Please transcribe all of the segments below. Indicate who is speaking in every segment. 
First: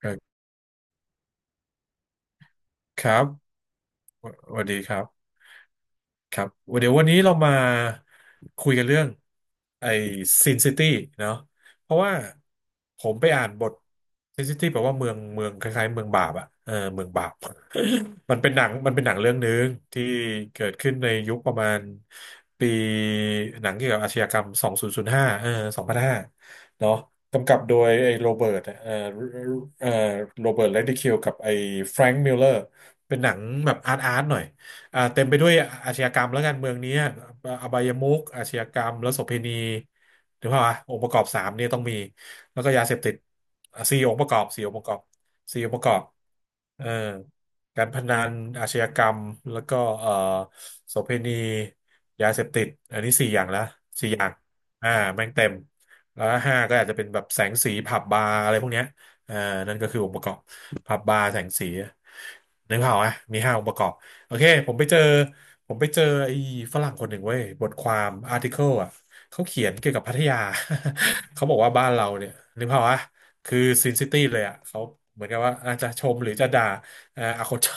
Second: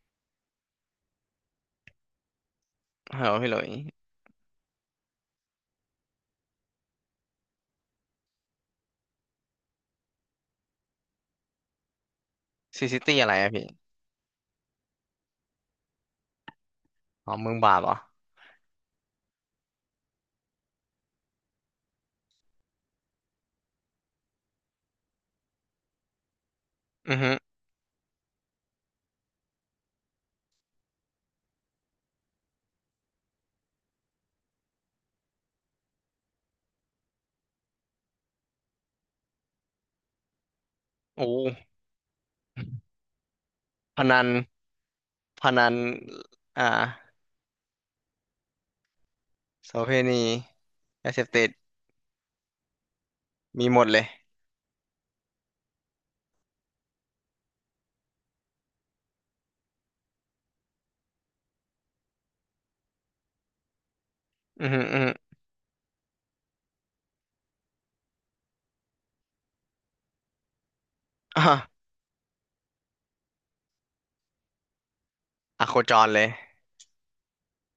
Speaker 1: เอ่อครั
Speaker 2: ฮัลโหลพี่หลุ
Speaker 1: บ
Speaker 2: ย
Speaker 1: สวัสดีครับ ครับเดี๋ยววันนี้เรามาคุยกันเรื่องไอ้ซินซิตี้เนาะเพราะว่า
Speaker 2: ซีซิ
Speaker 1: ผ
Speaker 2: ตี้
Speaker 1: มไป
Speaker 2: อะไร
Speaker 1: อ่า
Speaker 2: อะ
Speaker 1: น
Speaker 2: พี่
Speaker 1: บทซินซิตี้แปลว่าเมืองเมืองคล้ายๆเมืองบาปอะเออเมืองบา
Speaker 2: อ๋อ
Speaker 1: ป
Speaker 2: เมืองบาปเหรอ
Speaker 1: มันเป็นหนังเรื่องหนึ่งที่เกิดขึ้นในยุคประมาณปีหนังเกี่ยวกับอาชญากรรม2005เออสองพันห้าเนาะ
Speaker 2: อือฮึ
Speaker 1: กำกับโดยไอ้โรเบิร์ตเออโรเบิร์ตเรดดิคิวกับไอ้แฟรงค์มิลเลอร์เป็นหนังแบบอาร์ตอาร์ตหน่อย อ่าเต็มไปด้วยอาชญากรรมและการเมืองเนี้ยอบายมุขอาชญากรรมและโสเภณีถูกป่าวะองค์ประก
Speaker 2: โ
Speaker 1: อบสามเนี่
Speaker 2: อ้
Speaker 1: ยต้องมีแล้วก็ยาเสพติดอ่ะ
Speaker 2: พ
Speaker 1: สี่อง
Speaker 2: นั
Speaker 1: ค์ป
Speaker 2: น
Speaker 1: ระกอบสี่องค์ประกอบ
Speaker 2: พ
Speaker 1: สี่
Speaker 2: นั
Speaker 1: อง
Speaker 2: น
Speaker 1: ค์ประกอบ
Speaker 2: อ่า
Speaker 1: เอ่อการพนันอาชญากรรมแล้ว
Speaker 2: โส
Speaker 1: ก็
Speaker 2: เภณี
Speaker 1: โส
Speaker 2: ยา
Speaker 1: เภ
Speaker 2: เสพ
Speaker 1: ณี
Speaker 2: ติด
Speaker 1: ยาเสพติดอันนี้สี่อย่างละ
Speaker 2: มีหมดเลย
Speaker 1: สี่อย่างอ่าแม่งเต็มแล้วห้าก็อาจจะเป็นแบบแสงสีผับบาร์อะไรพวกเนี้ยอ่านั่นก็คือองค์ประกอบผับบาร์แสงสีนึกภาพอ่ะมีห้าองค์ประกอบ โอเค
Speaker 2: อื
Speaker 1: ผ
Speaker 2: อ
Speaker 1: ม
Speaker 2: ฮึ
Speaker 1: ไปเจ
Speaker 2: อื
Speaker 1: อ
Speaker 2: อฮึ
Speaker 1: ผมไปเจอไอ้ฝรั่งคนหนึ่งเว้ยบทความอาร์ติเคิลอ่ะเขาเขียนเกี่ยวกับพัทยา เขาบอกว่า
Speaker 2: อ่ะ
Speaker 1: บ้านเราเนี่ยนึกภาพวะคือซินซิตี้เลยอ่ะเขาเหมือนกับว่า
Speaker 2: อะ
Speaker 1: อา
Speaker 2: โค
Speaker 1: จจะ
Speaker 2: จ
Speaker 1: ช
Speaker 2: ร
Speaker 1: ม
Speaker 2: เล
Speaker 1: ห
Speaker 2: ย
Speaker 1: รือจะด่าอโคนจอ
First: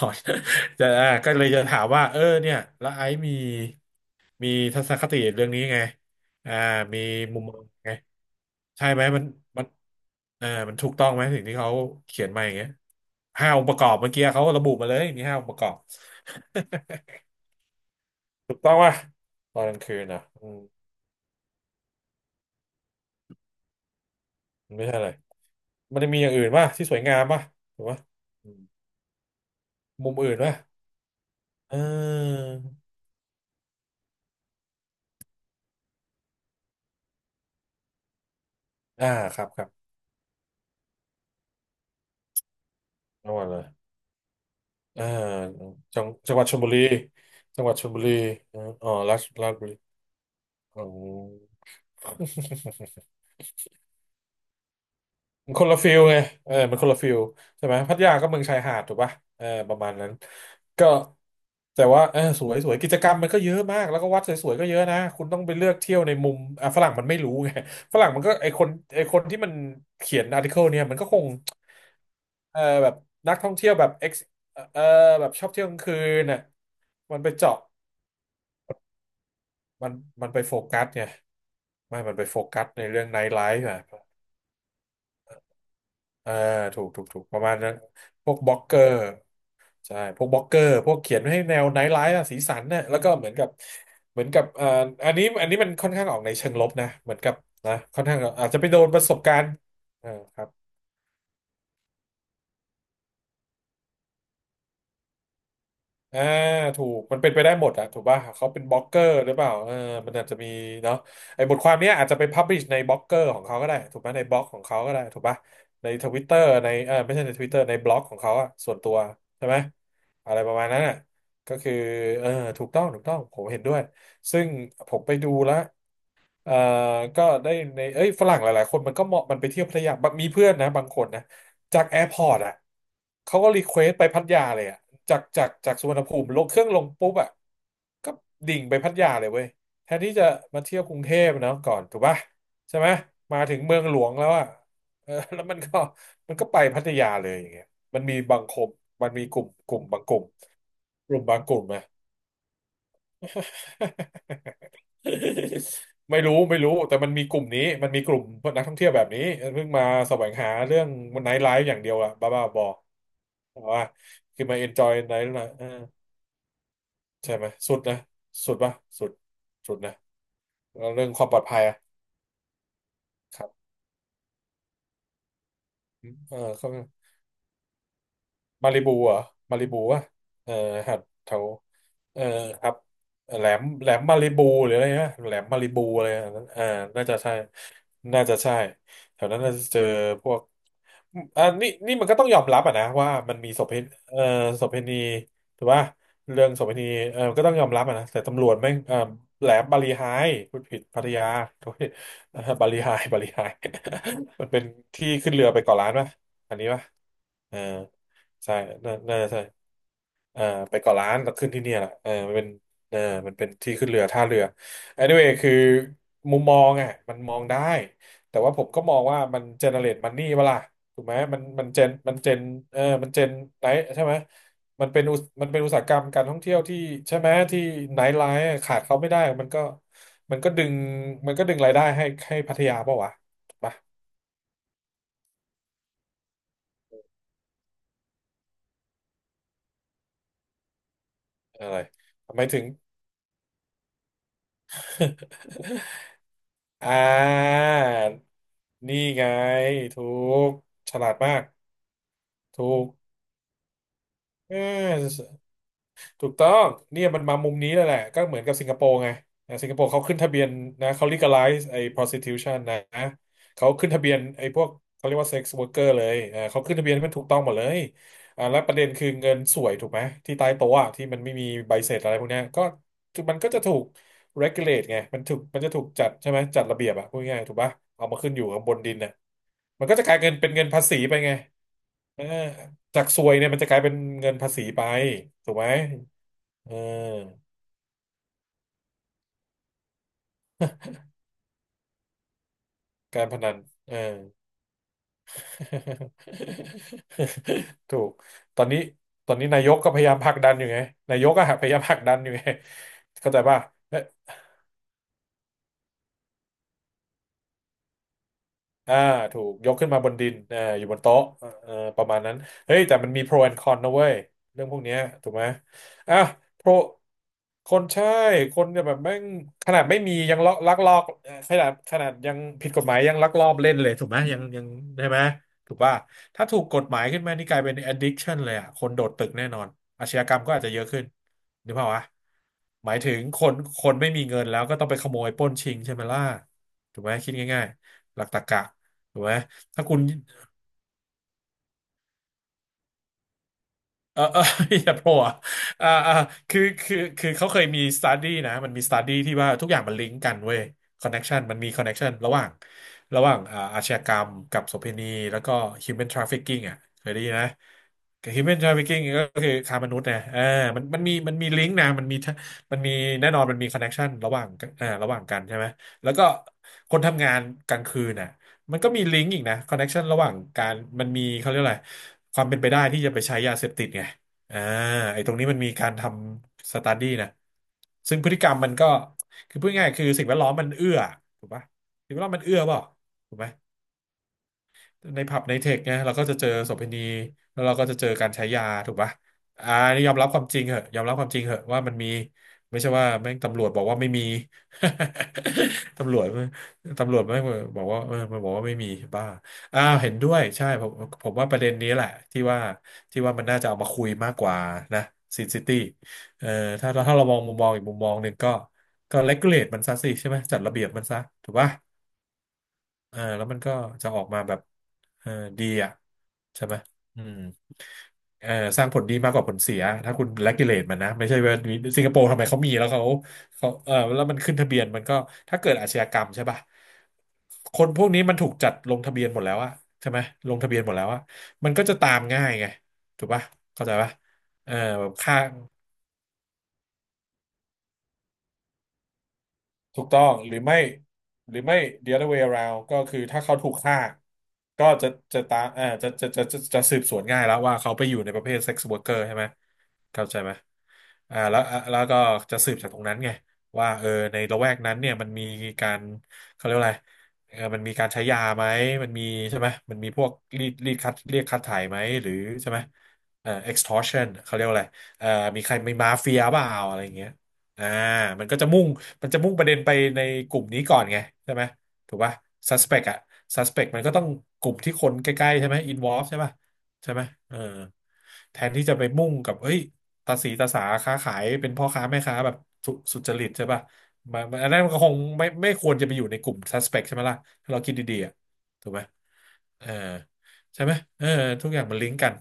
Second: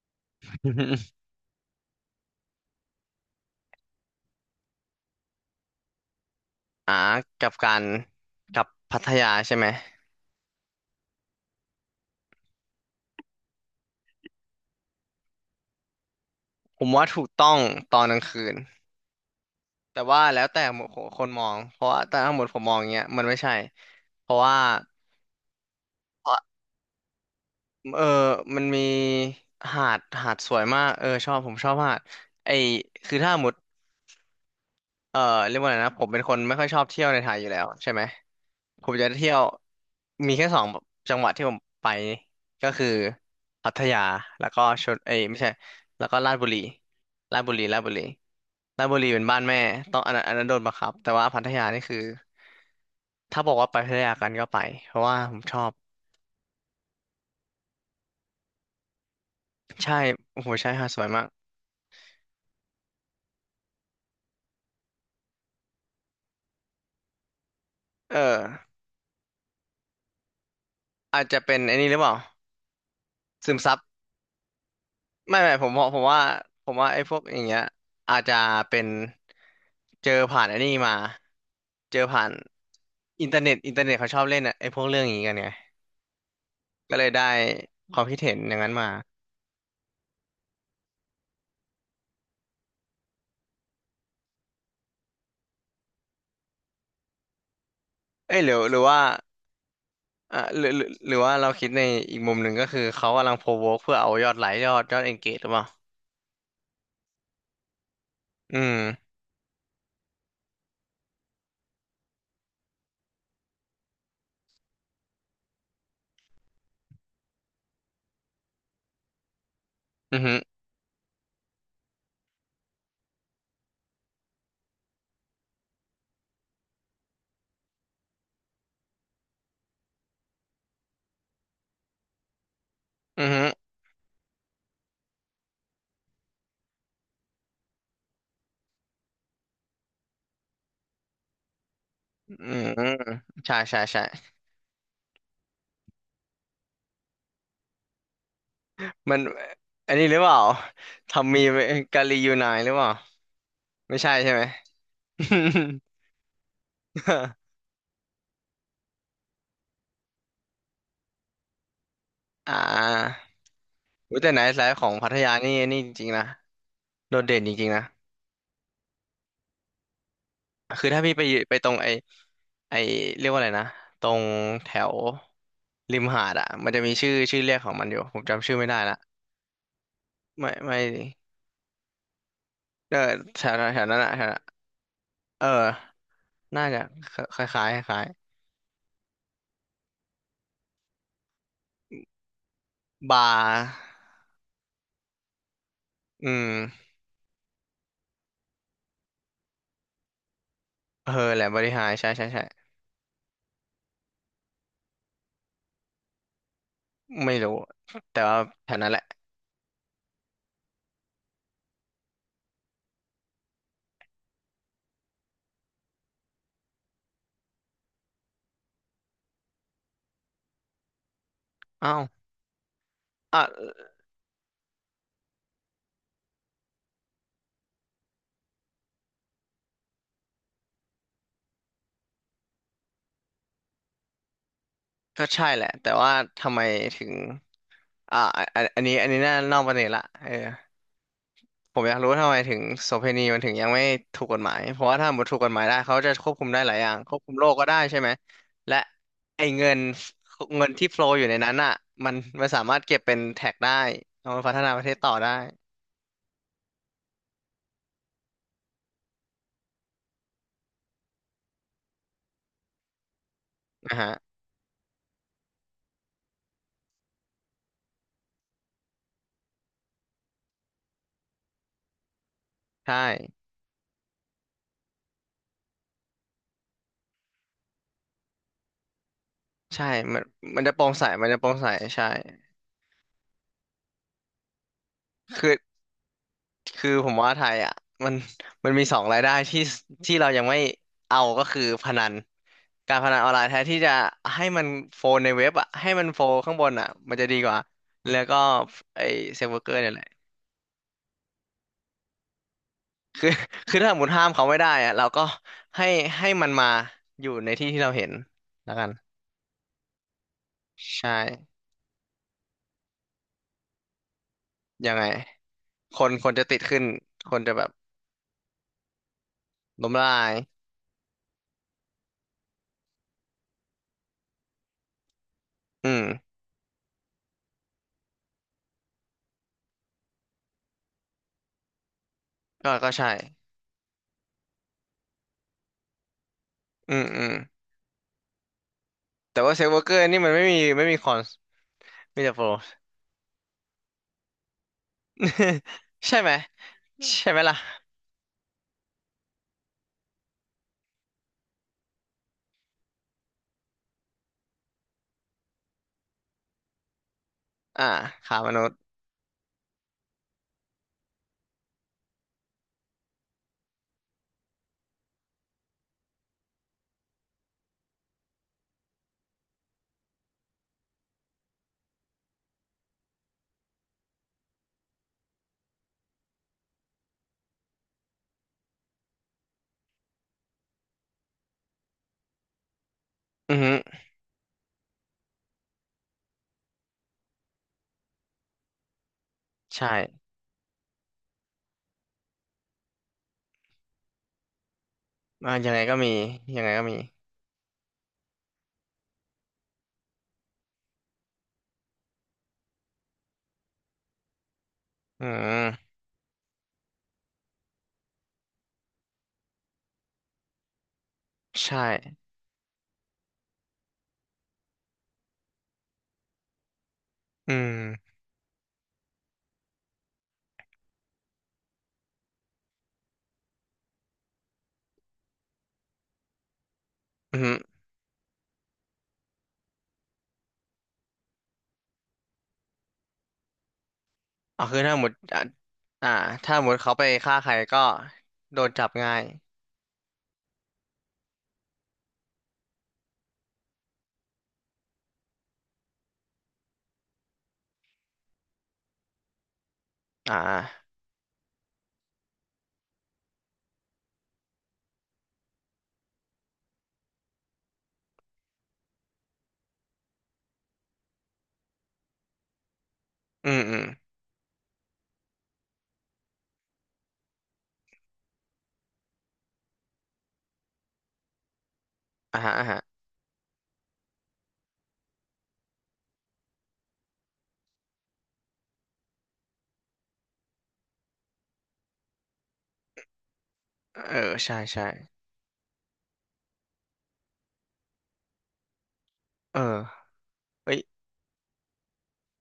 Speaker 2: ออ ฮึ
Speaker 1: จะอ่าก็เลยจะถามว่าเออเนี่ยแล้วไอซ์มีมีทัศนคติเรื่องนี้ไงอ่า
Speaker 2: อ่า
Speaker 1: มีมุม
Speaker 2: กั
Speaker 1: ม
Speaker 2: บ
Speaker 1: อง
Speaker 2: การ
Speaker 1: ไง
Speaker 2: กับ
Speaker 1: ใช่
Speaker 2: พั
Speaker 1: ไหม
Speaker 2: ท
Speaker 1: มัน
Speaker 2: ยาใช่
Speaker 1: มั
Speaker 2: ไหม
Speaker 1: นเออมันถูกต้องไหมสิ่งที่เขาเขียนมาอย่างเงี้ยห้าองค์ประกอบเมื่อกี้เขาระบุมาเลยมีห้าองค์ประกอบ
Speaker 2: ผมว่าถูกต้องตอนกลางคื
Speaker 1: ถู
Speaker 2: น
Speaker 1: กต้องป่ะตอนกลางคื
Speaker 2: แต่
Speaker 1: น
Speaker 2: ว่า
Speaker 1: นะ
Speaker 2: แล้
Speaker 1: อื
Speaker 2: ว
Speaker 1: ม
Speaker 2: แต่คนมองเพราะว่าแต่ทั้งหมดผมมองอย่างเงี้ยมันไม่ใช่เพราะว่า
Speaker 1: มันไม่ใช่อะไรมันจะมีอย่างอื่นป่ะที่สวยงามป่ะถูกป่ะ
Speaker 2: เออ
Speaker 1: อืม
Speaker 2: มันมีหาด
Speaker 1: มุมอื่
Speaker 2: หา
Speaker 1: น
Speaker 2: ดส
Speaker 1: ป่ะ
Speaker 2: วยมากเออชอบผมชอ
Speaker 1: เ
Speaker 2: บหาด
Speaker 1: ออ
Speaker 2: ไอคือถ้าหมดเออเรียกว่าอะไรนะผมเป็นคนไม่ค่อยชอบเที่ยวในไทยอยู่แล้วใช่ไหมผมจะ
Speaker 1: อ่า
Speaker 2: เที่ย
Speaker 1: ค
Speaker 2: ว
Speaker 1: รับครับ
Speaker 2: มีแค่สองจังหวัดที่ผมไปก็คือ
Speaker 1: จังหวัดเลย
Speaker 2: พัทยาแล้วก็ชล
Speaker 1: เออ
Speaker 2: เอยไม่ใช่แล้วก็รา
Speaker 1: จั
Speaker 2: ช
Speaker 1: งหวั
Speaker 2: บุ
Speaker 1: ดช
Speaker 2: รี
Speaker 1: ลบุรี
Speaker 2: ราชบุ
Speaker 1: จั
Speaker 2: รี
Speaker 1: งหวัด
Speaker 2: ราช
Speaker 1: ช
Speaker 2: บุ
Speaker 1: ลบุ
Speaker 2: รี
Speaker 1: รีอ
Speaker 2: รา
Speaker 1: อ๋
Speaker 2: ช
Speaker 1: อ
Speaker 2: บุรีเป็นบ้าน
Speaker 1: ราช
Speaker 2: แม่
Speaker 1: บุรี
Speaker 2: ต้องอันนั้นอันนั้นโดนบัง
Speaker 1: อ๋อ
Speaker 2: คับแต่ว่าพัทยานี่คือถ้าบอกว่าไปพัทยากันก็ไปเพราะว่าผม
Speaker 1: มั
Speaker 2: ช
Speaker 1: น
Speaker 2: อ
Speaker 1: คน
Speaker 2: บ
Speaker 1: ละฟิลไงเออมันคนละฟิลใช่ไหมพัทยาก็เมืองชายหาดถูกป่ะเออประมาณ
Speaker 2: ใช่
Speaker 1: นั้น
Speaker 2: โอ้โหใช่หา
Speaker 1: ก็
Speaker 2: ดสวยมาก
Speaker 1: แต่ว่าเออสวยสวยกิจกรรมมันก็เยอะมากแล้วก็วัดสวยๆก็เยอะนะคุณต้องไปเลือกเที่ยวในมุมอ่ะฝรั่งมันไม่รู้ไง ฝรั่ง
Speaker 2: เอ
Speaker 1: มันก็ไอคน
Speaker 2: อ
Speaker 1: ไอคนที่มันเขียนอาร์ติเคิลเนี่ยมันก็ค
Speaker 2: อาจ
Speaker 1: ง
Speaker 2: จะเป็นไอ้นี่หรือเปล่า
Speaker 1: เออแบบนักท่อ
Speaker 2: ซึ
Speaker 1: ง
Speaker 2: ม
Speaker 1: เที่ย
Speaker 2: ซั
Speaker 1: ว
Speaker 2: บ
Speaker 1: แบบ ex เออแบบ
Speaker 2: ไม่
Speaker 1: ชอบ
Speaker 2: ไม่
Speaker 1: เที่
Speaker 2: ผ
Speaker 1: ยว
Speaker 2: ม
Speaker 1: กลา
Speaker 2: ผ
Speaker 1: ง
Speaker 2: ม
Speaker 1: คื
Speaker 2: ผมว่า
Speaker 1: นน่ะ
Speaker 2: ผมว่าไอ้พ
Speaker 1: มั
Speaker 2: ว
Speaker 1: น
Speaker 2: ก
Speaker 1: ไป
Speaker 2: อย่าง
Speaker 1: เจาะ
Speaker 2: เงี้ยอาจจะเป็น
Speaker 1: มัน
Speaker 2: เจอ
Speaker 1: มันไป
Speaker 2: ผ่าน
Speaker 1: โฟ
Speaker 2: ไอ้นี่
Speaker 1: กัส
Speaker 2: มา
Speaker 1: ไง
Speaker 2: เจ
Speaker 1: ไม่
Speaker 2: อ
Speaker 1: มัน
Speaker 2: ผ่า
Speaker 1: ไป
Speaker 2: น
Speaker 1: โฟกัสในเรื่องไน
Speaker 2: อิน
Speaker 1: ท์
Speaker 2: เทอ
Speaker 1: ไล
Speaker 2: ร์เน็ต
Speaker 1: ฟ์
Speaker 2: อินเทอร์เน็ต
Speaker 1: อ่ะ
Speaker 2: เขาชอบเล่นอะไอ้พวกเรื่องอย่างงี้กันไง
Speaker 1: เออถูก
Speaker 2: ก็
Speaker 1: ถู
Speaker 2: เล
Speaker 1: ก
Speaker 2: ย
Speaker 1: ถู
Speaker 2: ได้
Speaker 1: กประมาณนั้น
Speaker 2: ความคิด
Speaker 1: พ
Speaker 2: เห็
Speaker 1: ว
Speaker 2: น
Speaker 1: กบ
Speaker 2: อ
Speaker 1: ล็อ
Speaker 2: ย่าง
Speaker 1: ก
Speaker 2: นั้
Speaker 1: เก
Speaker 2: น
Speaker 1: อ
Speaker 2: มา
Speaker 1: ร์ ใช่ พวกบล็อกเกอร์ พวกเขียนให้แนวไนท์ไลฟ์อะสีสันน่ะแล้วก็เหมือนกับเหมือนกับอันนี้มันค่อนข้างออกในเชิงลบนะ เหมือนกับนะค่อนข้าง
Speaker 2: เอ้ยห
Speaker 1: อาจ
Speaker 2: รื
Speaker 1: จะ
Speaker 2: อ
Speaker 1: ไป
Speaker 2: ห
Speaker 1: โด
Speaker 2: รือ
Speaker 1: นป
Speaker 2: ว่า
Speaker 1: ระสบการณ์เออ
Speaker 2: อ่ะ
Speaker 1: ครับ
Speaker 2: หรือหรือหรือว่าเราคิดในอีกมุมหนึ่งก็คือเขากำลังโพวกเพื่อเอายอดไลค์ยอดยอดเอนเกจหรือเปล่า
Speaker 1: อ่าถูกมันเป็นไปได้หมดอะถูกป่ะเขา
Speaker 2: อื
Speaker 1: เป็นบล็อกเกอ
Speaker 2: ม
Speaker 1: ร์หรือเปล่าเออมันอาจจะมีเนาะไอ้บทความเนี้ยอาจจะไปพับลิชในบล็อกเกอร์ของเขาก็ได้ถูกไหมในบล็อกของเขาก็ได้ถูกป่ะในทวิตเตอร์ในเออไม่ใช่ในทวิตเตอร์ในบล็อกของเขาอะส่วนตัวใช่ไหม
Speaker 2: อือฮึ
Speaker 1: อะไรประมาณนั้นอะก็คือเออถูกต้องถูกต้องผมเห็นด้วยซึ่งผมไปดูแล้ว เอ่อก็ได้ในเอ้ยฝรั่งหลายๆคนมันก็เหมาะมันไปเที่ยวพัทยาบางมีเพื่อนนะบางคนนะจากแอร์พอร์ตอ่ะ
Speaker 2: อือ
Speaker 1: เขา
Speaker 2: ฮึ
Speaker 1: ก็รีเควสไปพัทยาเลยอ่ะจากสุวรรณภูมิลงเครื่องลงปุ๊บอ่ะก็ดิ่งไปพัทยาเลยเว้ยแทนที่จะมาเที่ยวกรุงเทพเนาะก่อนถูกป่ะ
Speaker 2: อืม
Speaker 1: ใช่ไหมมา
Speaker 2: ใช่
Speaker 1: ถึงเมื
Speaker 2: ใช่
Speaker 1: องหล
Speaker 2: ใช่
Speaker 1: วงแล้วอ่ะเออ แล้วมันก็ไปพัทยาเลยอย่างเงี้ยมันมีบางคมมัน
Speaker 2: มัน
Speaker 1: มีกลุ่มกลุ่ม
Speaker 2: อัน
Speaker 1: บาง
Speaker 2: นี้
Speaker 1: ก
Speaker 2: หรื
Speaker 1: ลุ่
Speaker 2: อ
Speaker 1: ม
Speaker 2: เปล่า
Speaker 1: กลุ่ม
Speaker 2: ทำ
Speaker 1: บา
Speaker 2: มี
Speaker 1: งกลุ่มนะ
Speaker 2: กาลียูไนหรือเปล่าไม่ใช่ใช่ไหม
Speaker 1: ไม่รู้ไม่รู้แต่มันมีกลุ่มนี้ มันมีกลุ่มนักท่องเที่ยวแบบนี้เพิ่งมาแสวงหาเรื่องไนท์ไลฟ์อย่างเดียวอะบ้าบ้า
Speaker 2: อ่
Speaker 1: บอ
Speaker 2: า
Speaker 1: แต่ว่า
Speaker 2: อุ๊ยแต่ไหน
Speaker 1: คือมา
Speaker 2: ไา
Speaker 1: เอน
Speaker 2: ฟ์
Speaker 1: จ
Speaker 2: ข
Speaker 1: อ
Speaker 2: อ
Speaker 1: ย
Speaker 2: งพั
Speaker 1: ไน
Speaker 2: ทยา
Speaker 1: ท์นะ
Speaker 2: นี่
Speaker 1: เออ
Speaker 2: นี่จริงๆนะโดด
Speaker 1: ใช่
Speaker 2: เด่น
Speaker 1: ไหม
Speaker 2: จริง
Speaker 1: สุ
Speaker 2: ๆ
Speaker 1: ด
Speaker 2: นะ
Speaker 1: นะสุดปะสุดสุดนะแล้
Speaker 2: คื
Speaker 1: ว
Speaker 2: อถ้า
Speaker 1: เรื่อง
Speaker 2: พี่
Speaker 1: ค
Speaker 2: ไป
Speaker 1: วาม
Speaker 2: อ
Speaker 1: ปล
Speaker 2: ยู่
Speaker 1: อด
Speaker 2: ไป
Speaker 1: ภัย
Speaker 2: ตร
Speaker 1: อะ
Speaker 2: งไอไอเรียกว่า
Speaker 1: ค
Speaker 2: อะ
Speaker 1: รั
Speaker 2: ไร
Speaker 1: บ
Speaker 2: นะตรงแถวริมหา
Speaker 1: เอ
Speaker 2: ด
Speaker 1: อ
Speaker 2: อ่ะมั
Speaker 1: เขา
Speaker 2: นจะมีชื่อชื่อเรียกของมันอยู่ผมจำชื่อไม่
Speaker 1: มา
Speaker 2: ได้
Speaker 1: ริบู
Speaker 2: ละ
Speaker 1: เหรอ่ะมาริบูวะเอ
Speaker 2: ไม่
Speaker 1: อ
Speaker 2: ไม่
Speaker 1: หัดแถวเออครับ
Speaker 2: เออแถ
Speaker 1: แหล
Speaker 2: ว
Speaker 1: ม
Speaker 2: แถว
Speaker 1: แหล
Speaker 2: นั้
Speaker 1: ม
Speaker 2: นอ่ะ
Speaker 1: มา
Speaker 2: แถว
Speaker 1: ริ
Speaker 2: นั้น
Speaker 1: บูหรืออะไรนะแหล
Speaker 2: เอ
Speaker 1: ม
Speaker 2: อ
Speaker 1: มาริบูอะไรอ่ะเอ
Speaker 2: น่า
Speaker 1: อ
Speaker 2: จะ
Speaker 1: น่าจะใช่
Speaker 2: คล้ายๆคล้าย
Speaker 1: น่าจะใช่แถวนั้นน่าจะเจอพวกนี่มันก็ต้องยอมรับอ่ะนะ
Speaker 2: ๆ
Speaker 1: ว่า
Speaker 2: บา
Speaker 1: มันมี
Speaker 2: ร์
Speaker 1: โสเภณเออโสเภณีถูกป่ะ
Speaker 2: อื
Speaker 1: เรื่องโสเภณี
Speaker 2: ม
Speaker 1: เออก็ต้องยอมรับอะนะแต่ตำรวจแม่งเออแหลมบาลีไฮพูดผิดพัท
Speaker 2: เออ
Speaker 1: ยา
Speaker 2: แหละบ
Speaker 1: โท
Speaker 2: ริ
Speaker 1: ษ
Speaker 2: หา
Speaker 1: ที
Speaker 2: รใช่ใช่
Speaker 1: เอ
Speaker 2: ใช่
Speaker 1: อบาลีไฮบาลีไฮ มันเป็นที่ขึ้นเรือไปเกาะล้านป่ะอันนี้ป่ะ
Speaker 2: ไม่รู้
Speaker 1: เออ
Speaker 2: แต่ว่า
Speaker 1: ใช่
Speaker 2: แถวนั้น
Speaker 1: น่า
Speaker 2: แหละ
Speaker 1: น่าจะใช่อ่าไปเกาะล้านแล้วขึ้นที่เนี่ยแหละเออมันเป็นเออมันเป็นที่ขึ้นเรือท่าเรือ anyway คือมุมมองอ่ะมันมองได้ แต่ว่าผมก็มองว่ามันเจเนเรตมันนี่เปะล่าถูกไหมมันเจ
Speaker 2: อ้า
Speaker 1: น
Speaker 2: ว
Speaker 1: มันเจนเออมันเจน
Speaker 2: อ่ะ
Speaker 1: ไหนใช่ไหมมันเป็นอุตมันเป็นอุตสาหกรรมการท่องเที่ยวที่ใช่ไหมที่ไนท์ไลฟ์ขาดเขาไม่ได้มันก็มันก็ดึงมันก็ดึงรายได้ให้ให้พัทยาเปล่าวะถูกปะ
Speaker 2: ก็ใช่แหละแต่ว่าทำไมถึงอะอันอันนี้อันนี้น่านอกประเด็นละเออ
Speaker 1: อะ
Speaker 2: ผ
Speaker 1: ไร
Speaker 2: มอยากรู้ว่าทำ
Speaker 1: ทำ
Speaker 2: ไม
Speaker 1: ไม
Speaker 2: ถึ
Speaker 1: ถึ
Speaker 2: ง
Speaker 1: ง
Speaker 2: โสเภณีมันถึงยังไม่ถูกกฎหมายเพราะว่าถ้าหมดถูกกฎหมายได้เขาจะควบคุมได้หลาย อ
Speaker 1: อ่
Speaker 2: ย่างควบคุมโรค
Speaker 1: า
Speaker 2: ก็ได้ใช่ไหมและ
Speaker 1: นี่ไง
Speaker 2: ไอ้เงิน
Speaker 1: ถูก
Speaker 2: เงินที่
Speaker 1: ฉ
Speaker 2: โฟล
Speaker 1: ลาด
Speaker 2: อยู่
Speaker 1: มา
Speaker 2: ใน
Speaker 1: ก
Speaker 2: นั้นอ่ะมันมันสา
Speaker 1: ถู
Speaker 2: มารถ
Speaker 1: ก
Speaker 2: เก็บเป็นแท็กได้เอามาพั
Speaker 1: เอ
Speaker 2: ฒนาประเทศต่อ
Speaker 1: อ
Speaker 2: ได้
Speaker 1: ถูกต้องเนี่ยมันมามุมนี้แล้วแหละก็เหมือนกับสิงคโปร์ไงอ่าสิงคโปร์เขาขึ้นทะเบียนนะเขา legalize ไอ้ prostitution นะเขาขึ้น
Speaker 2: นะ
Speaker 1: ทะเบี
Speaker 2: ฮะ
Speaker 1: ยนไอ้พวกเขาเรียกว่า sex worker เลยอ่าเขาขึ้นทะเบียนให้มันถูกต้องหมดเลยอ่าแล้วประเด็นคือเงินสวยถูกไหมที่ใต้โต๊ะอะที่มันไม่มีใบเสร็จอะไรพวกเนี้ยก็
Speaker 2: ใช่
Speaker 1: มันก็จะถูก regulate ไงมันถูกมันจะถูกจัดใช่ไหมจัดระเบียบอะพูดง่ายๆถูกปะเอามาขึ้นอยู่ข้างบนดินน่ะ
Speaker 2: ใช่
Speaker 1: มันก็จะกลา
Speaker 2: มั
Speaker 1: ย
Speaker 2: น
Speaker 1: เป็นเป็น
Speaker 2: มัน
Speaker 1: เงิน
Speaker 2: จะโป
Speaker 1: ภา
Speaker 2: ร่ง
Speaker 1: ษี
Speaker 2: ใส
Speaker 1: ไป
Speaker 2: มัน
Speaker 1: ไง
Speaker 2: จะโปร่งใสใช่
Speaker 1: เออจากซวยเนี่ยมันจะกลายเป็นเงินภาษีไป
Speaker 2: คื
Speaker 1: ถู
Speaker 2: อ
Speaker 1: กไหมเ
Speaker 2: คือผมว่าไท
Speaker 1: ออ
Speaker 2: ยอ่ะมันมันมีสองรายได้ที่ที่เรายังไม่เอาก็คือพนันการพนัน
Speaker 1: การ
Speaker 2: ออน
Speaker 1: พ
Speaker 2: ไลน์
Speaker 1: นั
Speaker 2: แท
Speaker 1: น
Speaker 2: นที่จะ
Speaker 1: เออ
Speaker 2: ให้มันโฟนในเว็บอ่ะให้มันโฟนข้างบนอ่ะมันจะดีกว่า
Speaker 1: ถูก
Speaker 2: แล้วก็
Speaker 1: ตอนนี้
Speaker 2: ไอ
Speaker 1: ตอน
Speaker 2: เซิ
Speaker 1: นี้
Speaker 2: ร์ฟเวอ
Speaker 1: นา
Speaker 2: ร์
Speaker 1: ย
Speaker 2: เกอ
Speaker 1: ก
Speaker 2: ร์
Speaker 1: ก็
Speaker 2: เนี่ย
Speaker 1: พ
Speaker 2: แหละ
Speaker 1: ยายามผลักดันอยู่ไงนายกก็พยายามผลักดันอยู่ไง
Speaker 2: คือ
Speaker 1: เข้าใจป่ะ
Speaker 2: คือถ้าสมมติห้ามเขาไม่ได้อ่ะเราก็ให้ให้มันมาอยู่ในที่ที่เราเห็นแล้วกัน
Speaker 1: อ่าถูกยกขึ้นมาบนดินอ่าอยู่บน
Speaker 2: ใช่
Speaker 1: โต๊ะเอ่อประมาณนั้นเฮ้ยแต่มันมี pro and con นะเว้ยเรื่องพวก
Speaker 2: ยั
Speaker 1: เนี้
Speaker 2: ง
Speaker 1: ย
Speaker 2: ไง
Speaker 1: ถูกไหม
Speaker 2: คน
Speaker 1: อ่ะ
Speaker 2: คนจะติด
Speaker 1: pro
Speaker 2: ขึ้นคนจะแบ
Speaker 1: ค
Speaker 2: บ
Speaker 1: นใช่คนเนี่ยแบบแม่งขนาด
Speaker 2: ล้ม
Speaker 1: ไม่
Speaker 2: ละ
Speaker 1: มี
Speaker 2: ลา
Speaker 1: ยังลอก
Speaker 2: ย
Speaker 1: ลักลอบขนาดยังผิดกฎหมายยังลักลอบเล่นเลยถูกไหมยังใช่ไหมถูก
Speaker 2: อื
Speaker 1: ป่ะ
Speaker 2: ม
Speaker 1: ถ้าถูกกฎหมายขึ้นมานี่กลายเป็น addiction เลยอ่ะคนโดดตึกแน่นอนอาชญากรรมก็อาจจะเยอะขึ้นนึกภาพวะ
Speaker 2: ก็
Speaker 1: ห
Speaker 2: ก็
Speaker 1: มาย
Speaker 2: ใช่
Speaker 1: ถึงคนไม่มีเงินแล้วก็ต้องไปขโมยปล้นชิงใช่ไหมล่ะ
Speaker 2: อื
Speaker 1: ถู
Speaker 2: ม
Speaker 1: กไหม
Speaker 2: อื
Speaker 1: คิ
Speaker 2: ม
Speaker 1: ดง่ายๆหลักตรรกะ ถูกไหม
Speaker 2: แต่ว่าเซิร์ฟเวอ
Speaker 1: ถ้า
Speaker 2: ร์เกอ
Speaker 1: คุณ
Speaker 2: ร์นี่มันไม่มีคอนมีแต่โปร
Speaker 1: เออ อย่าโผล่อะ อ่าอ่า
Speaker 2: ใช่ไหม
Speaker 1: คือคือ
Speaker 2: ใช่
Speaker 1: คือ
Speaker 2: ไหม
Speaker 1: เขาเคยมี
Speaker 2: ล่ะ
Speaker 1: สต u d ดี้นะมันมีสต u d ดี้ที่ว่าทุกอย่างมันลิงก์กันเว้ยคอนเน็ชันมันมีคอนเน็ชันระหว่างอ่าอาชญากรรมกับโสเภณีแล้วก็ human trafficking อ่ะเคยได้ยินนะ
Speaker 2: อ่าขาม
Speaker 1: human
Speaker 2: นุษย์
Speaker 1: trafficking ก็คือค้ามนุษย์นะเออมันมีมันลิงก์นะมันมีมันมีแน่นอนมันมีคอนเน็ชันระหว่างอ่าระหว่างกันใช่ไหมแล้วก็คนทำงานกลางคืนน่ะ มันก็มีลิงก์อีกนะคอนเน็กชันระหว่างการมันมีเขาเรียกอะไรความเป็นไปได้ที่จะไปใช้ยาเสพติดไงอ่าไอ้ตรงนี้มันมีการทำสต u d ดี้นะซึ่งพฤติกรรมมันก็คือพูดง่ายๆคือสิ่งแวดล้อมมันเอื้อถูกปะสิ่งแวดล้อมมันเอื้อเปล่าถูกไหม
Speaker 2: อือฮึ
Speaker 1: ในผับในเทคเนี่ยเราก็จะเจอโสเภณีแล้วเราก็จะเจอการใช้ยาถูกปะอ่า
Speaker 2: ใช่
Speaker 1: อันนี้ยอมรับความจริงเหอะยอมรับความจริงเหอะว่ามันมีไม่ใช่ว่าแม่งตำรวจบอกว่าไม่มี
Speaker 2: อ่ายังไงก็ มี
Speaker 1: ตำรวจ
Speaker 2: ยังไงก็มี
Speaker 1: ตำรวจแม่งบอกว่าเออมันบอกว่าไม่มีบ้าอ้าวเห็นด้วยใช่ผมผมว่าประเด็นนี้แหละที่ว่าที่ว่ามันน่าจะเอามาคุยมากกว่านะ
Speaker 2: อื
Speaker 1: ซิตี้
Speaker 2: ม
Speaker 1: เอ่อถ้าเรามองมุมมองอีกมุมมองหนึ่งก็ก็เลกูเลตมันซะสิใช่ไหมจัดระเบียบมันซะถูกปะ
Speaker 2: ใช่
Speaker 1: เออแล้วมันก็จะออกมาแบบเออดีอ่ะใช่ไหมอืม
Speaker 2: อืม
Speaker 1: เออสร้างผลดีมากกว่าผลเสียถ้าคุณ regulate มันนะไม่ใช่ว่าสิงคโปร์ทำไมเขามีแล้วเขาเขาเออแล้วมันขึ้นทะเบียนมันก็ถ้าเกิดอาชญากรรมใช่ป่ะ
Speaker 2: อืม
Speaker 1: ค
Speaker 2: อ
Speaker 1: นพวกนี้มันถูกจัดลงทะเบียนหมดแล้วอะใช่ไหมลงทะเบียนหมดแล้วอะมันก็จะตามง่ายไงถูกป่ะเข้าใจป่ะ
Speaker 2: เอา
Speaker 1: เออ
Speaker 2: คือถ้าห
Speaker 1: แบ
Speaker 2: มด
Speaker 1: บค่า
Speaker 2: อ่าอ่าถ้าหมดเขาไปฆ่าใครก็โดนจับง่าย
Speaker 1: ถูกต้องหรือไม่หรือไม่ the other way around ก็คือถ้าเขาถูกฆ่าก็จะจะตามจะสืบสวนง่ายแล้วว่าเขาไปอยู่ในประเภท sex worker ใช่ไหมเข้า
Speaker 2: อ่
Speaker 1: ใจไหม
Speaker 2: า
Speaker 1: แล้วก็จะสืบจากตรงนั้นไงว่าเออในละแวกนั้นเนี่ยมันมีการเขาเรียกว่าอะไรเออมันมีการใช้ยาไหมมันมีใช่ไหมมันมีพวกรีดคัดเรียกคัดถ่ายไหมหรือใช่ไหม
Speaker 2: อืมอืม
Speaker 1: extortion เขาเรียกว่าอะไรเอ่อมีใครมีมาเฟียเปล่าอะไรอย่างเงี้ยอ่ามันก็จะมุ่ง มันจะมุ่งประเด็นไปในกลุ่มนี้ก่อนไงใช่ไหมถูกป่ะ
Speaker 2: อ่าฮะอ่าฮะ
Speaker 1: suspect อะ suspect มันก็ต้องกลุ่มที่คนใกล้ๆใช่ไหม involve ใช่ป่ะใช่ไหมเออแทนที่จะไปมุ่งกับเฮ้ยตาสีตาสาค้าขายเป็นพ่อค้าแม่ค้าแบบสุจริตใช่ป่ะ
Speaker 2: เออ
Speaker 1: มัน
Speaker 2: ใช่
Speaker 1: มันอันนั้น
Speaker 2: ใช่
Speaker 1: มันก็คงไม่ควรจะไปอยู่ในกลุ่ม suspect ใช่ไหมล่ะถ้าเราคิดดีๆอะถูกไหม
Speaker 2: เอ
Speaker 1: เออ
Speaker 2: อเอ้ย
Speaker 1: ใช่ไหมเออทุกอย่างมันลิงก์กัน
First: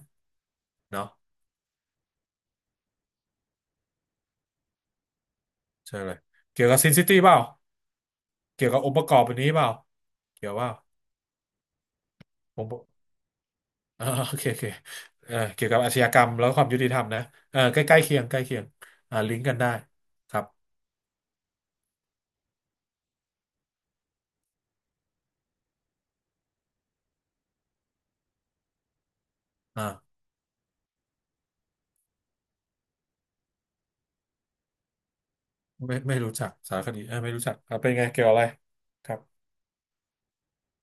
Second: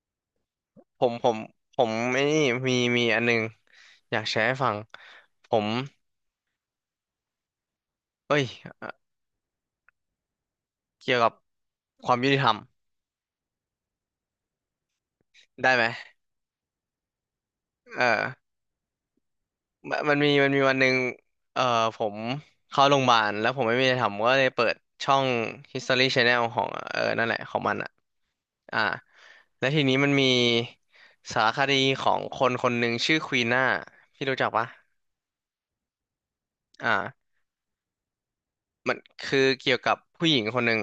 Speaker 2: ผ
Speaker 1: เนาะ
Speaker 2: มผมผมไมนี่มีมีอันหนึงอยากแชร์ให้ฟังผม
Speaker 1: ใช่เลยเกี่ยวกับซินซิตี้เปล่า
Speaker 2: เอ้ย
Speaker 1: เกี่ยวกับ
Speaker 2: เอ่
Speaker 1: อ
Speaker 2: อ
Speaker 1: งค์ประกอบอันนี้เปล่าเกี่ยวเปล่า
Speaker 2: เกี่ยวกับความยุติธรรม
Speaker 1: อ่าโอเคโอเคเกี่ย
Speaker 2: ได้
Speaker 1: วกับ
Speaker 2: ไหม
Speaker 1: อาชญากรรมแล้วความยุติธรรมนะใกล้ใกล้
Speaker 2: เออ
Speaker 1: เคียงใกล้เคียงอ่าลิงก์กันได้
Speaker 2: มันมี
Speaker 1: ครับ
Speaker 2: มันมีวันหนึ่งเอ่อผมเข้าโรงพยาบาลแล้วผมไม่มีอะไรทำก็เลยเปิดช่อง History Channel ของเออนั่นแหละของมันอ่ะอ่าแล้วที
Speaker 1: อ่า
Speaker 2: นี้มันมีสารคดีของคนคนหนึ่งชื่อควีน่า พี่รู้จักปะ
Speaker 1: ไม่รู้จักสารคดีเอ่า
Speaker 2: อ่า
Speaker 1: ไม่รู้จักอ่าเป็นไงเกี่ยวอะไร
Speaker 2: มัน
Speaker 1: ครับ
Speaker 2: คือเกี่ยวกับผู้หญิงคนหนึ่ง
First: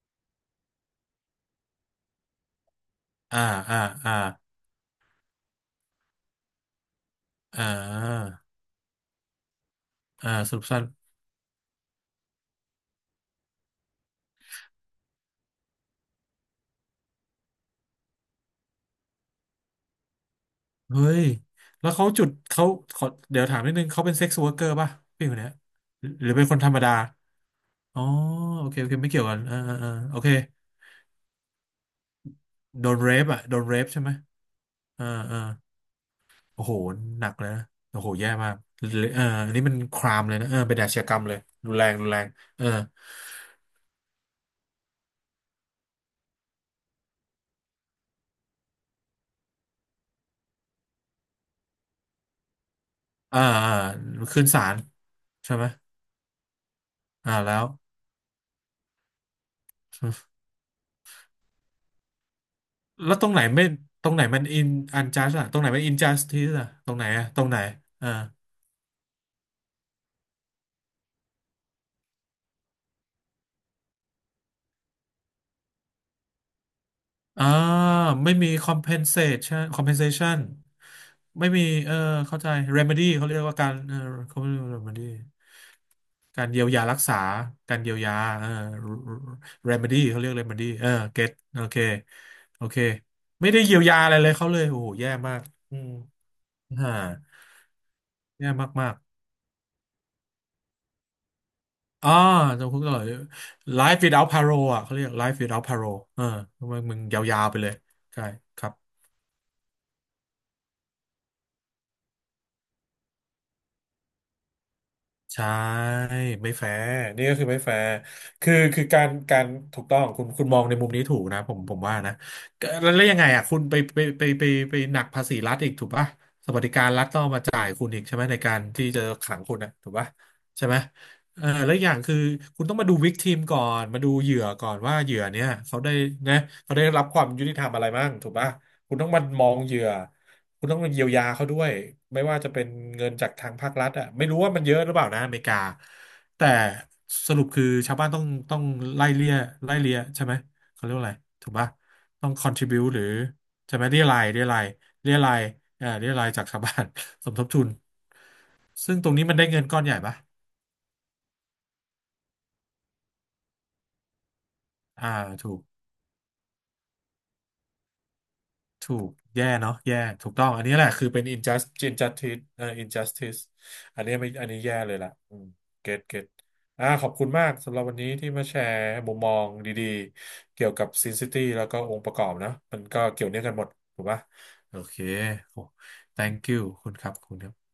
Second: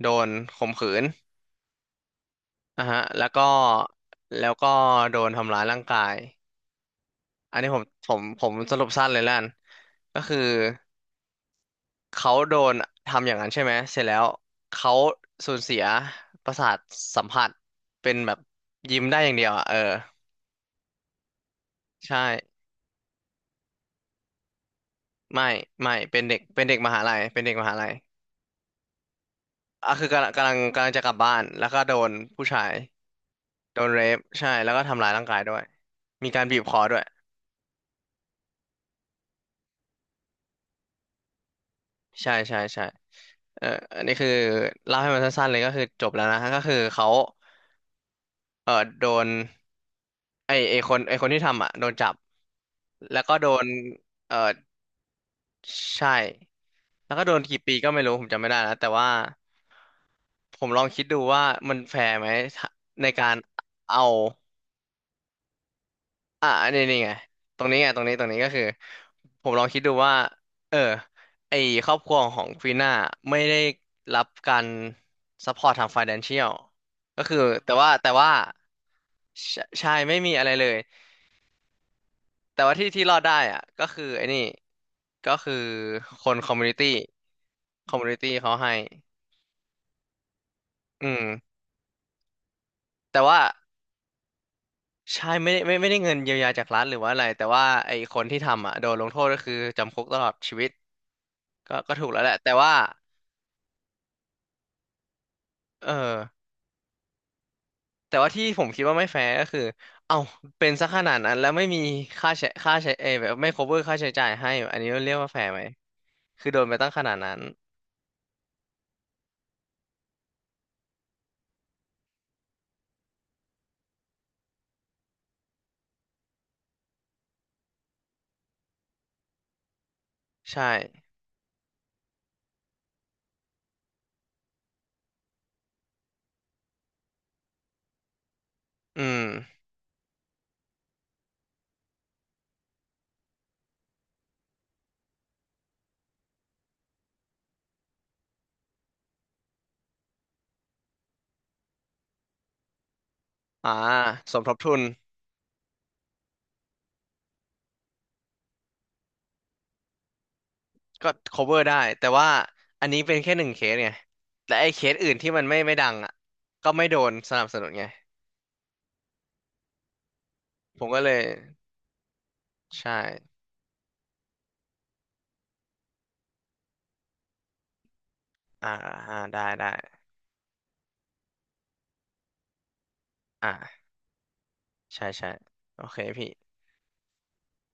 Speaker 2: โดนข่มขืนอ่ะฮะแล้ว
Speaker 1: อ่า
Speaker 2: ก็
Speaker 1: อ่าอ่า
Speaker 2: แล้วก็โดนทำร้ายร่างกาย อัน
Speaker 1: อ่
Speaker 2: นี้ผมผม
Speaker 1: า
Speaker 2: ผมสรุปสั้นเลยแล้วกันก็
Speaker 1: อ่า
Speaker 2: คือ
Speaker 1: สรุปสั้น
Speaker 2: เขาโดนทำอย่างนั้นใช่ไหมเสร็จแล้วเขาสูญเสียประสาทสัมผัสเป็นแบบยิ้มได้อย่างเดียวอ่ะเออ
Speaker 1: เฮ้ยแล้วเขา
Speaker 2: ใช่
Speaker 1: จุดเขาขอเดี๋ยวถามนิดนึงเขาเป็นเซ็กซ์ว k ร์เกอร์ป่ะพี่คน
Speaker 2: ไม่
Speaker 1: เนี้ย
Speaker 2: ไม่
Speaker 1: หรือ
Speaker 2: เป็น
Speaker 1: หรือ
Speaker 2: เด็ก
Speaker 1: เป็นคน
Speaker 2: เป็น
Speaker 1: ธร
Speaker 2: เด็
Speaker 1: ร
Speaker 2: ก
Speaker 1: ม
Speaker 2: ม
Speaker 1: ดา
Speaker 2: หาลัยเป็นเด็กมหาลัย
Speaker 1: อ๋อโอเคโอเคไม่เกี่ยวกันอ่าอ่าอ่า
Speaker 2: อ่ะคือ
Speaker 1: โอ
Speaker 2: กำลั
Speaker 1: เค
Speaker 2: งกำลังกำลังจะกลับบ้านแล้วก็โดนผู้ชาย
Speaker 1: โดนเรฟอ่ะโดนเร
Speaker 2: โด
Speaker 1: ฟ
Speaker 2: นเร
Speaker 1: ใช่ไหม
Speaker 2: ปใช่แล้วก็ทำ
Speaker 1: อ่า
Speaker 2: ร้ายร่างกา
Speaker 1: อ่า
Speaker 2: ยด้วยมีการบีบ
Speaker 1: โอ้
Speaker 2: ค
Speaker 1: โห
Speaker 2: อด้วย
Speaker 1: หนักเลยนะโอ้โห แย่มากเอออันนี้มันครามเลยนะเออเป็นอาชญากรรมเลยรุนแรงรุนแรง
Speaker 2: ใช่ใช่
Speaker 1: เออ
Speaker 2: ใช่เอออันนี้คือเล่าให้มันสั้นๆเลยก็คือจบแล้วนะก็คือเขา เออโดนไอคนที่ทำอ่ะโดนจับแล้วก็
Speaker 1: อ่า
Speaker 2: โดน
Speaker 1: อ่า
Speaker 2: เออ
Speaker 1: ขึ้นศาลใช่ไหม
Speaker 2: ใช่แล้วก็โด
Speaker 1: อ่า
Speaker 2: น
Speaker 1: แล้
Speaker 2: กี่
Speaker 1: ว
Speaker 2: ปีก็ไม่รู้ผมจำไม่ได้แล้วแต่ว่าผมลองคิดดูว่ามันแฟร์ไหมถ้าใน
Speaker 1: แล้วต
Speaker 2: กา
Speaker 1: รง
Speaker 2: ร
Speaker 1: ไหนไม่
Speaker 2: เอา
Speaker 1: ตรงไหนมันอินอันจัสอะตรงไหนมันอินจัสที
Speaker 2: อ่ะ
Speaker 1: ส
Speaker 2: อั
Speaker 1: อะ
Speaker 2: นนี่
Speaker 1: ตร
Speaker 2: นี่
Speaker 1: งไหน
Speaker 2: ไง
Speaker 1: อะตรงไหน
Speaker 2: ตรงนี้ไงตรง
Speaker 1: อ่า
Speaker 2: นี้ตรงนี้ก็คือผมลองคิดดูว่าเออไอครอบครัวของฟีน่าไม่ได้รับการซัพพอร์ตทาง financial ก็คือ
Speaker 1: อ่า
Speaker 2: แต่ว่าแต่ว่า
Speaker 1: ไม่มี
Speaker 2: ใช่ ใช่ไม่มี
Speaker 1: compensation
Speaker 2: อะไรเลย
Speaker 1: ไม่มีเออเข้าใจ
Speaker 2: แต่ว่าที่
Speaker 1: remedy
Speaker 2: ที่รอด
Speaker 1: เขา
Speaker 2: ได้
Speaker 1: เรียกว่า
Speaker 2: อ่ะ
Speaker 1: การ
Speaker 2: ก็คือไอ้
Speaker 1: เขา
Speaker 2: นี่
Speaker 1: เรียกว่า remedy
Speaker 2: ก็คือคน
Speaker 1: กา
Speaker 2: ค
Speaker 1: ร
Speaker 2: อม
Speaker 1: เยี
Speaker 2: มู
Speaker 1: ยว
Speaker 2: นิ
Speaker 1: ยา
Speaker 2: ตี้
Speaker 1: รักษาการ
Speaker 2: ค
Speaker 1: เยี
Speaker 2: อ
Speaker 1: ย
Speaker 2: ม
Speaker 1: ว
Speaker 2: มู
Speaker 1: ยา
Speaker 2: นิตี้
Speaker 1: เออ
Speaker 2: เขาให้
Speaker 1: remedy เขาเรียก remedy เออ
Speaker 2: อื
Speaker 1: get
Speaker 2: ม
Speaker 1: โอเคโอเค
Speaker 2: แต่ว่า
Speaker 1: ไม่ได้เยียวยาอะไรเลยเขาเลยโอ้โหแย่
Speaker 2: ใช่
Speaker 1: มาก
Speaker 2: ไม่ได้ไม่
Speaker 1: อื
Speaker 2: ไม่
Speaker 1: ม
Speaker 2: ได้เงินเยียวยาจากรัฐ
Speaker 1: ฮ่า
Speaker 2: หรือว่าอะไรแต่ว่าไอ้คนที่
Speaker 1: แย่
Speaker 2: ทำอ่ะโด
Speaker 1: มา
Speaker 2: น
Speaker 1: ก
Speaker 2: ลงโทษก็คือจำคุกตลอดชีวิตก็ก็
Speaker 1: ๆ
Speaker 2: ถู
Speaker 1: อ๋
Speaker 2: ก
Speaker 1: อ
Speaker 2: แล้วแหละแต่ว่า
Speaker 1: จำคุกตลอด life without parole อ่ะเขาเรียก life without
Speaker 2: เออ
Speaker 1: parole เออทำไมมึงยาวๆไปเลย
Speaker 2: แต่
Speaker 1: ใช่
Speaker 2: ว่าที่
Speaker 1: ค
Speaker 2: ผม
Speaker 1: รับ
Speaker 2: คิดว่าไม่แฟร์ก็คือเอ้าเป็นซะขนาดนั้นแล้วไม่มีค่าใช้เอยแบบไม่ cover ค่าใช้จ่ายให้อันนี้เรียกว่าแฟ
Speaker 1: ใช่
Speaker 2: ร์ไหมคือ
Speaker 1: ไม่
Speaker 2: โด
Speaker 1: แฟ
Speaker 2: นไปตั้
Speaker 1: ร์
Speaker 2: งขนาด
Speaker 1: นี่
Speaker 2: นั้
Speaker 1: ก็
Speaker 2: น
Speaker 1: คือไม่แฟร์คือคือการการถูกต้องคุณคุณมองในมุมนี้ถูกนะผมว่านะก็แล้วยังไงอ่ะคุณไปหนักภาษีรัฐอีกถูกปะสวัสดิการรัฐต้องเอามาจ่ายคุณอีกใช่ไหมในการที่จะขังคุณนะถูกปะ
Speaker 2: ใช่
Speaker 1: ใช่ไหมเออแล้วอย่างคือคุณต้องมาดูวิกทีมก่อนมาดูเหยื่อก่อนว่าเหยื่อเนี่ยเขาได้นะเขาได้รับความยุติธรรมอะไรบ้างถูกปะคุณ
Speaker 2: อื
Speaker 1: ต้องมา
Speaker 2: ม
Speaker 1: มองเหยื่อ คุณต้องเยียวยาเขาด้วยไม่ว่าจะเป็นเงินจากทางภาครัฐอ่ะไม่รู้ว่ามันเยอะหรือเปล่านะอเมริกาแต่สรุปคือชาวบ้านต้องไล่เลี่ยไล่เลี่ยใช่ไหมเขาเรียกว่าอะไรถูกปะต้อง contribute หรือ
Speaker 2: อ่า
Speaker 1: ใช่ไหม
Speaker 2: สมทบทุน
Speaker 1: เรียรายเรียรายจากชาวบ้าน สมทบทุนซึ่งตรงนี้มันได้เงินก้อนใหญ่ปะ
Speaker 2: ก็ cover ได้แต่ว่าอันนี้เป็นแค่หนึ่งเคสไงและไอ้เคส
Speaker 1: อ่า
Speaker 2: อื่นที่มัน
Speaker 1: ถู
Speaker 2: ไม่
Speaker 1: ก
Speaker 2: ไม่ดังอ่ะก็ไม่โดนสนับสนุนไง
Speaker 1: ถูกแย่เนาะแย่ถูกต้องอันนี้
Speaker 2: ผ
Speaker 1: แห
Speaker 2: ม
Speaker 1: ละ
Speaker 2: ก็
Speaker 1: คือ
Speaker 2: เลย
Speaker 1: เป็น injustice
Speaker 2: ใช่
Speaker 1: injustice อันนี้ไม่อันนี้แย่เลยล่ะอืมเก็ตเก็ตอ่าขอบคุณมากสำหรับวันนี้ที่มาแช
Speaker 2: อ่า
Speaker 1: ร์มุ
Speaker 2: อ่า
Speaker 1: มมอ
Speaker 2: ได้
Speaker 1: ง
Speaker 2: ได้
Speaker 1: ดีๆเกี่ยวกับ Sin City แล้วก็องค์ประกอบนะมันก็เกี่ยวเนื่อง
Speaker 2: อ่
Speaker 1: กันหมด
Speaker 2: า
Speaker 1: ถูกปะโอเค
Speaker 2: ใช่ใช่
Speaker 1: โอ้
Speaker 2: โอเคพี่
Speaker 1: thank you ขอบคุณครับขอบคุณครับ